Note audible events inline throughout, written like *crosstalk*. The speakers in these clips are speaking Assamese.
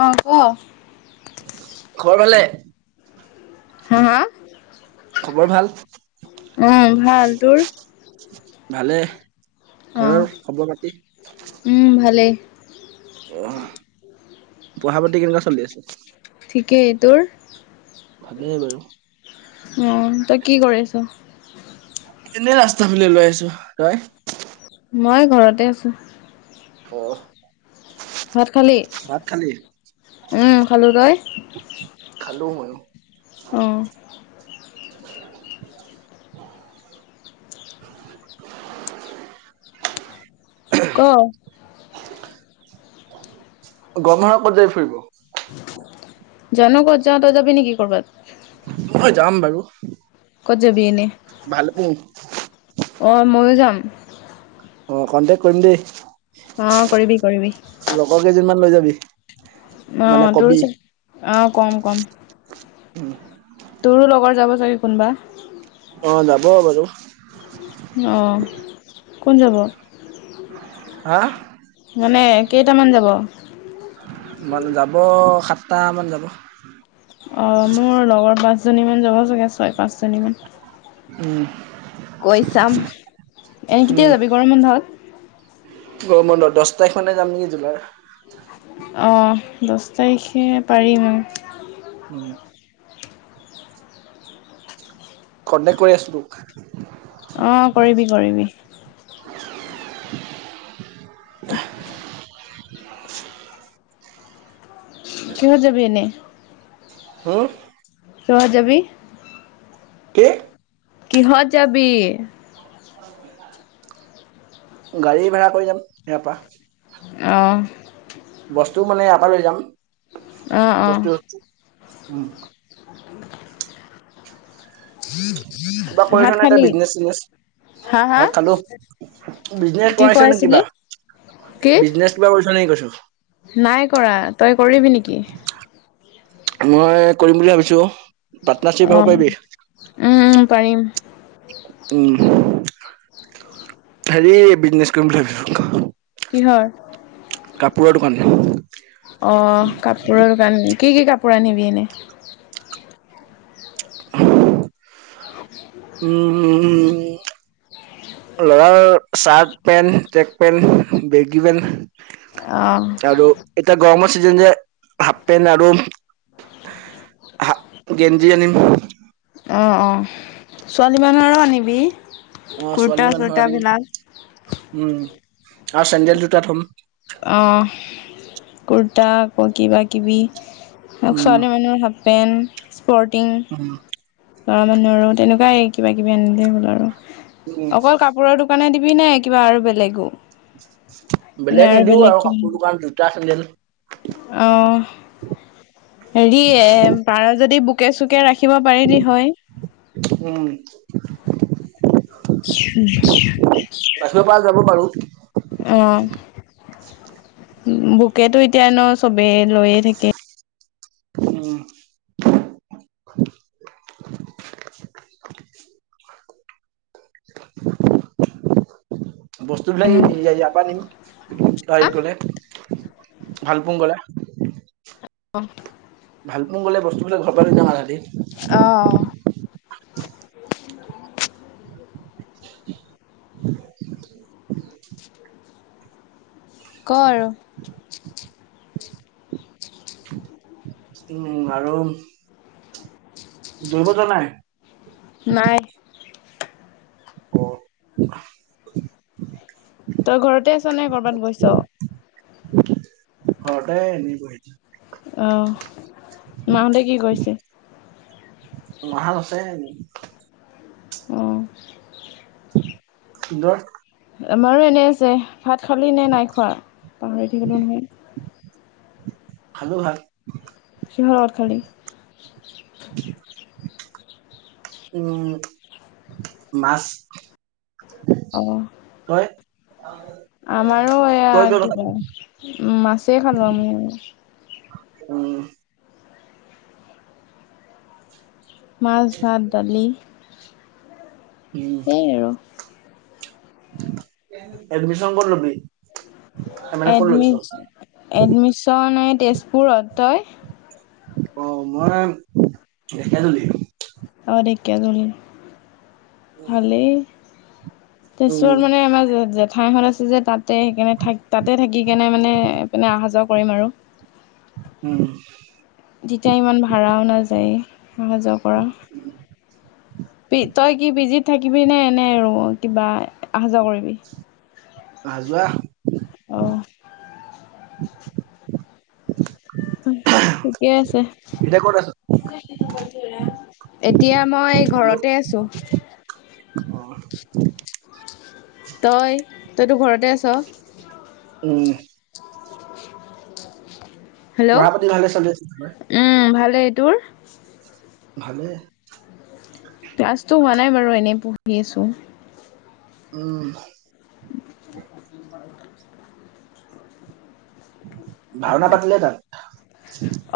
অঁ ক খৰ ভালে হা হা খবৰ ভাল ুতোৰ ভালে অ ঘৰৰ খবৰ পাতি উম ভালেই অ পঢ়া প কেনেকুৱা চলি আছে ঠিকেই তোৰ ভালেই বাৰু অ তই কি কৰি আছ এনে ৰাস্তা ফালে লৈ আছো ৰই মই ঘৰতে আছোঁ অ ভাত খালি ভাত খালি? উম খালো তই খালো ময়ো অ *unintelligible* ক গমমাৰ ক'ত যায় ফুৰিব জানো ক'ত যাও তই যাবি নেকি কৰবাত মই যাম বাৰু কত যাবি এনে হয় অ ময়ো যাম অ কনটেক্ট কৰিম দেই অ কৰিবি কৰিবি লগৰ কেইজনমান লৈ যাবি মানে আহ তোৰ কবি আহ কম কম তোৰো লগৰ যাব চাগৈ কোনোবা অঁ যাব বাৰু অঁ কোন যাব হা মানে কেইটামান যাব মানে যাব সাতটা মান যাব অঁ মোৰ লগৰ পাঁচজনীমান যাব চাগে ছয় পাঁচজনীমান উম *inaudible* কৈ চাম এনে উম কেতিয়া যাবি গৰম বন্ধত গৰমবন্ধ দছ তাৰিখনে যাম নিকি জুলাইৰ অঁ দছ তাৰিখে পাৰিম- অ- উম কণ্টেক্ কৰি আছো তোক অ কৰিবি কৰিবি *unintelligible* কিহত যাবি এনে হম কিহত যাবি কি কিহত যাবি গাড়ী ভাড়া কৰি যাম ইয়াৰ পা- অহঁ বস্তু মানে ইয়াৰ পৰা লৈ যাম অঁ অঁ বস্তু উম কিবা কৰিছ ভাত নে তই খালি বিজনেচ চিজনেচ হা হা ভাত খালো বিজনেচ কি কৰাইছ কৈ নে আছিলি কিবা কি বিজনেচ কিবা কৰিছ নেকি কৈছো নাই কৰা তই কৰিবি নিকি মই কৰিম বুলি ভাবিছো পাৰ্টনাৰশ্বিপ হব অঁ পাৰিবি উম উম পাৰিম। উম হেৰি বিজনেচ কৰিম বুলি ভাবিছো কিহৰ কাপোৰৰ দোকান অহ কাপোৰৰ দোকান কি কি কাপোৰ আনিবি এনে *unintelligible* উম উমমম ল'ৰাৰ shirt, pant, track pant, baggy pant অঁ আৰু এতিয়া গৰমৰ চিজন যে হাফ পেণ্ট আৰু গেঞ্জী আনিম অঁ অঁ ছোৱালী মানুহৰো আনিবি অ কুৰ্তা ছোৱালী মানুহৰ আনিম চুৰ্তাবিলাক। উম আৰু চেণ্ডেল, জোতা থ'ম অ কুৰ্তা আকৌ কিবা কিবি উম। ছোৱালী মানুহৰ হাপ পেণ্ট, স্পৰ্টিং মানুহৰো তেনেকুৱাই কিবা কিবি আনিলেই হ'ল আৰু উম অকল কাপোৰৰ দোকানে দিবি ই নাই কিবা আৰু বেলেগো বেলেগ নিদিও আৰু কাপোৰ দোকান জোতা, চেন্দেল অ *unintelligible* হেৰি পাৰ যদি বোকে চোকে ৰাখিব পাৰিলি হয় উম বাচিব পৰা যাব বাৰু অহ বোকেতো এতিয়া ন চবেই লৈয়ে থাকে। উম *unintelligible* *unintelligible* বস্তু বিলাক নো ইই ইয়া পা নিম গাড়ীত গলে ভাল পুং গলে অ ভাল পোং গ'লে বস্তুবিলাক ঘৰ নিব হিহতি অ' অ' *inaudible* কৰ উম আৰু? ঢোল বজা নাই? নাই অ তই ঘৰতে আছ নে ক'ৰবাত গৈছ? ঘৰতে এনেই বহি আছোঁ। অ' মাহঁতে কি কৰিছে? মাহঁত আছে অঁ সুন্দৰ আমাৰো এনেই আছে। ভাত খালি নে নাই খোৱা পাহৰি থাকিলো নহয়। খালো ভাত। কিহৰ লগত খালি? *inaudible* উম মাছ, অ তই? আমাৰো তই এয়া কিয় কিবা নাখালি উম মাছেই খালো আমি। উম মাছ ভাত দালি এই আৰু এডমিশ্যন ক'ত ল'বি? মানে ক'ত লৈছ? এডমি এডমিশ্যন এই তেজপুৰত, তই? অ' মই ঢেকিয়াজুলিৰ অ ঢেকীয়াজুলি, ভালেই! উম তেজপুৰত মানে আমাৰ জে জেঠাইহঁত আছে যে তাত। তে সেইকাৰণে থাক তাতে থাকি কিনে মানে এইপিনে অহা যোৱা কৰিম আৰু উম তেতিয়া ইমান ভাড়াও নাযায়। অহা-যোৱা কৰা, প তই কি পিজিত থাকিবি নে নে অ' কিবা আহা-যোৱা কৰিবি? আহা-যোৱা অঁ ঠিকেই আছে। এতিয়া ক'ত আছ? এতিয়া মই হেল্ল' ঘৰতে আছো। অ তই তইতো ঘৰতে আছ? উম হেল্ল', পঢ়া পাতি ভালে চলি আছে চবৰে? উম ভালেই তোৰ? ভালে ক্লাছটো হোৱা নাই বাৰু এনেই পঢ়ি আছোঁ। উম *inaudible* ভাওনা পাতিলে তাত?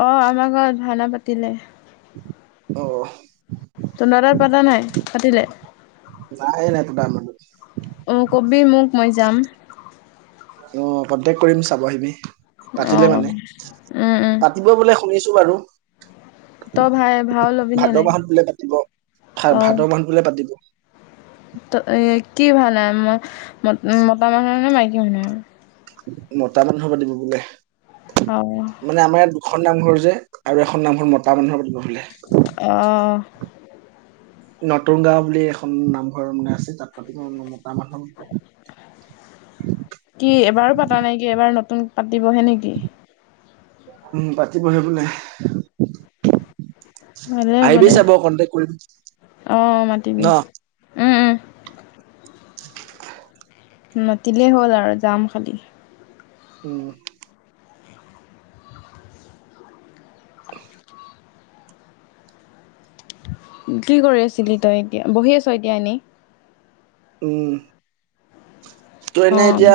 অ' আমাৰ ঘৰত ভাওানা পাতিলে। অহ! তহঁতৰ তাত পাতা নাই পাতিলে? নাই নাই পতা আমাৰ ঘৰত অ' কবি মোক মই যাম অ' কণ্টেক্ট কৰিম চাব আহিবি পাতিলে অঁ মানে, উম উম পাতিব বোলে শুনিছো বাৰু। তই ভাই ভাও ল'বি নে ভাদ নাই? মাহত বোলে পাতিব ভা অঁ ভাদ মাহত বোলে পাতিব। ত কি ভাল, ম, মতা মানুহ নে মাইকী মানুৰ? মতা মানুহৰ *unintelligible* দিব বোলে। অঁ। এখন নামঘৰ যে আৰু এখন নামঘৰ মতা মানুহৰ। *unintelligible* অহ। নতুন গাওঁ বুলি এখন নামঘৰ মানে আছে তাত পাতি ম মতা মানুহ *unintelligible* কি এবাৰো পতা নাইকি, এবাৰ নতুন পাতিবহে নেকি? উম, পাতিবহে বোলে। আহিবি চাব কনটেকট কৰিম। অঁ, মাতিবি। উম, উম। *inaudible* মাতিলেই হ'ল আৰু যাম খালি। উম। *inaudible* কি কৰি আছিলি তই এতিয়া? বহি আছ এতিয়া এনি? উম। ত এনে অ', এতিয়া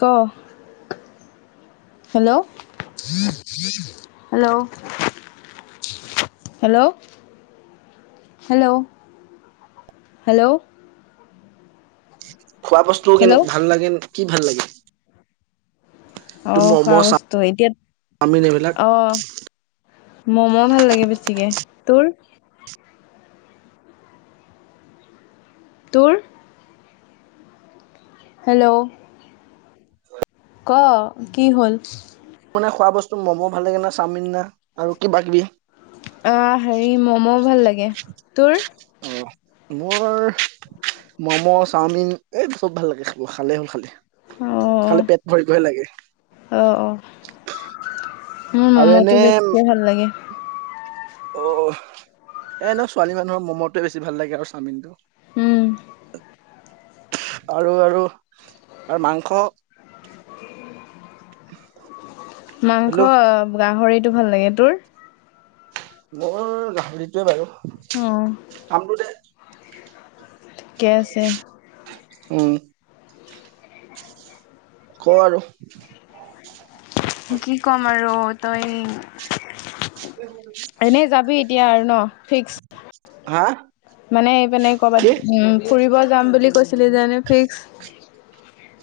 ক? Hello? Hello? Hello? Hello, hello? খোৱা বস্তু কেনো হেল্ল' ভাল লাগে, কি ভাল লাগে? তোৰ অ', খোৱা ম'ম' বস্তু এতিয়া, চাওমিন এইবিলাক? অহ। ম'ম ভাল লাগে বেছিকে। তোৰ? তোৰ? হেল্ল'? ক, কি হ'ল? মানে খোৱা বস্তু ম'ম' ভাল লাগে না চাওমিন না আৰু কিবা কিবি? অহ, হেৰি ম'ম ভাল লাগে। তোৰ? অ, মোৰ ম'ম, চাওমিন, এই চব ভাল লাগে খাব খালেই হ'ল খালেই। খালে অ', পেট ভৰিবইে লাগে। অ অ মোৰ আৰু ম'মটো বেছিয়ে ভাল লাগে। অঁ, এ এনেও ছোৱালী মানুহৰ ম'মটোৱে বেছি ভাল লাগে আৰু চাওমিনটো। উম। আৰু আৰু আৰু মাংস মাংস হেল্ল' গাহৰিটো ভাল লাগে। তোৰ? মোৰ গাহৰিটোৱে বাৰু। অ কামটো দে ঠিকে আছে। উম। ক আৰু? কি ক'ম আৰু, তই এনেই যাবি *unintelligible* এতিয়া আৰু ন? হা ফিক্স। মানে এইপানে কি? কৰবাত উম ফুৰিব যাম বুলি কৈছ চিল যানে ফিক্স।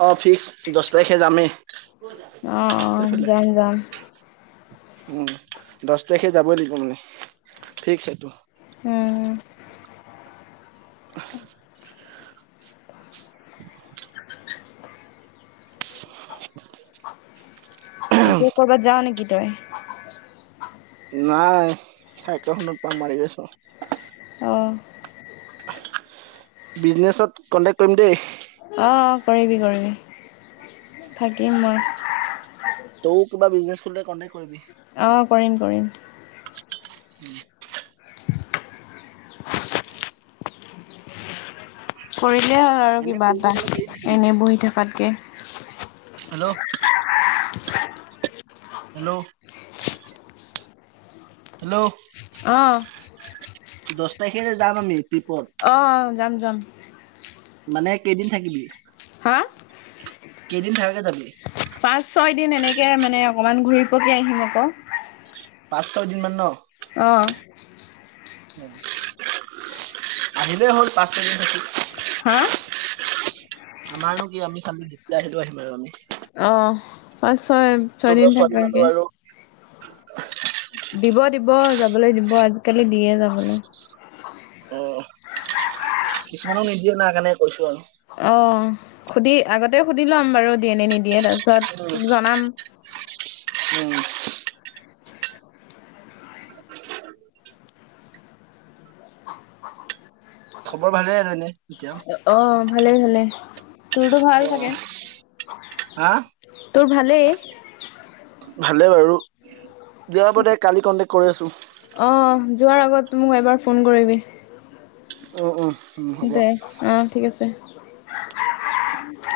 অ', ফিক্স, দহ তাৰিখে যামেই। অ', অ', যাম যাম। উ দহ তাৰিখে যাবই লকিব মানে। ফিক্স সেইতো। উম এতিয়া কৰবাত যাও নেকি তই নাই চাইকেলখনত পাম মাৰি গৈছো অঁ বিজনেছত কন্টেকট কৰিম দেই অ অ কৰিবি কৰিবি থাকিম মই তৌ কিবা বিজনেছ খুললে কণ্ডে্ট কৰিবি অঁ কৰিম কৰিম উম কৰিলেই হ'ল আৰু এনে কিবা ফুৰিব এটা গ'লে কেইদিন থাকিবি এনেই বহি থকাতকৈ হেল্ল' হেল্ল' হেল্ল' অঁ দহ তাৰিখে যাম আমি ট্ৰিপত অ যাম যাম মানে কেইদিন থাকিবি হা কেইদিন থাকাকে তমি পাঁচ ছয় দিন এনেকে মানে অকমান ঘূৰি পকি আহিম আকৌ পাঁচ ছয় দিন মান ন অ আহিলেই হ'ল পাঁচটা দিন থাকি হা আমাৰনো কি আমি খালি যেতিয়া আহিলো আহিম আৰু আমি অ পাঁচ ছয় ছয়দিন তহঁতৰ ছোৱালী মানুহ থাককে *unintelligible* দিব দিব যাবলৈ দিব আজিকালি দিয়ে ন হলে অ কিছুমানক নিদিয়ে ন কাৰণে কৈছো আৰু অ সুধি আগতে সুধি লম বাৰু দিয়ে নে নিদিয়ে তাৰপিছত আৰু তোক জনাম উম খবৰ ভালে আৰু এনে এতিয়া অ ভালেই ভালে তোৰতো ভাল অ, চাগে হা তোৰ ভালেই হলে বাৰু যাব দে কালি কন্টেক কৰি আছো অ যোৱাৰ আগত মোক এবাৰ ফোন কৰিবি অ অ দে আহ ঠিক আছে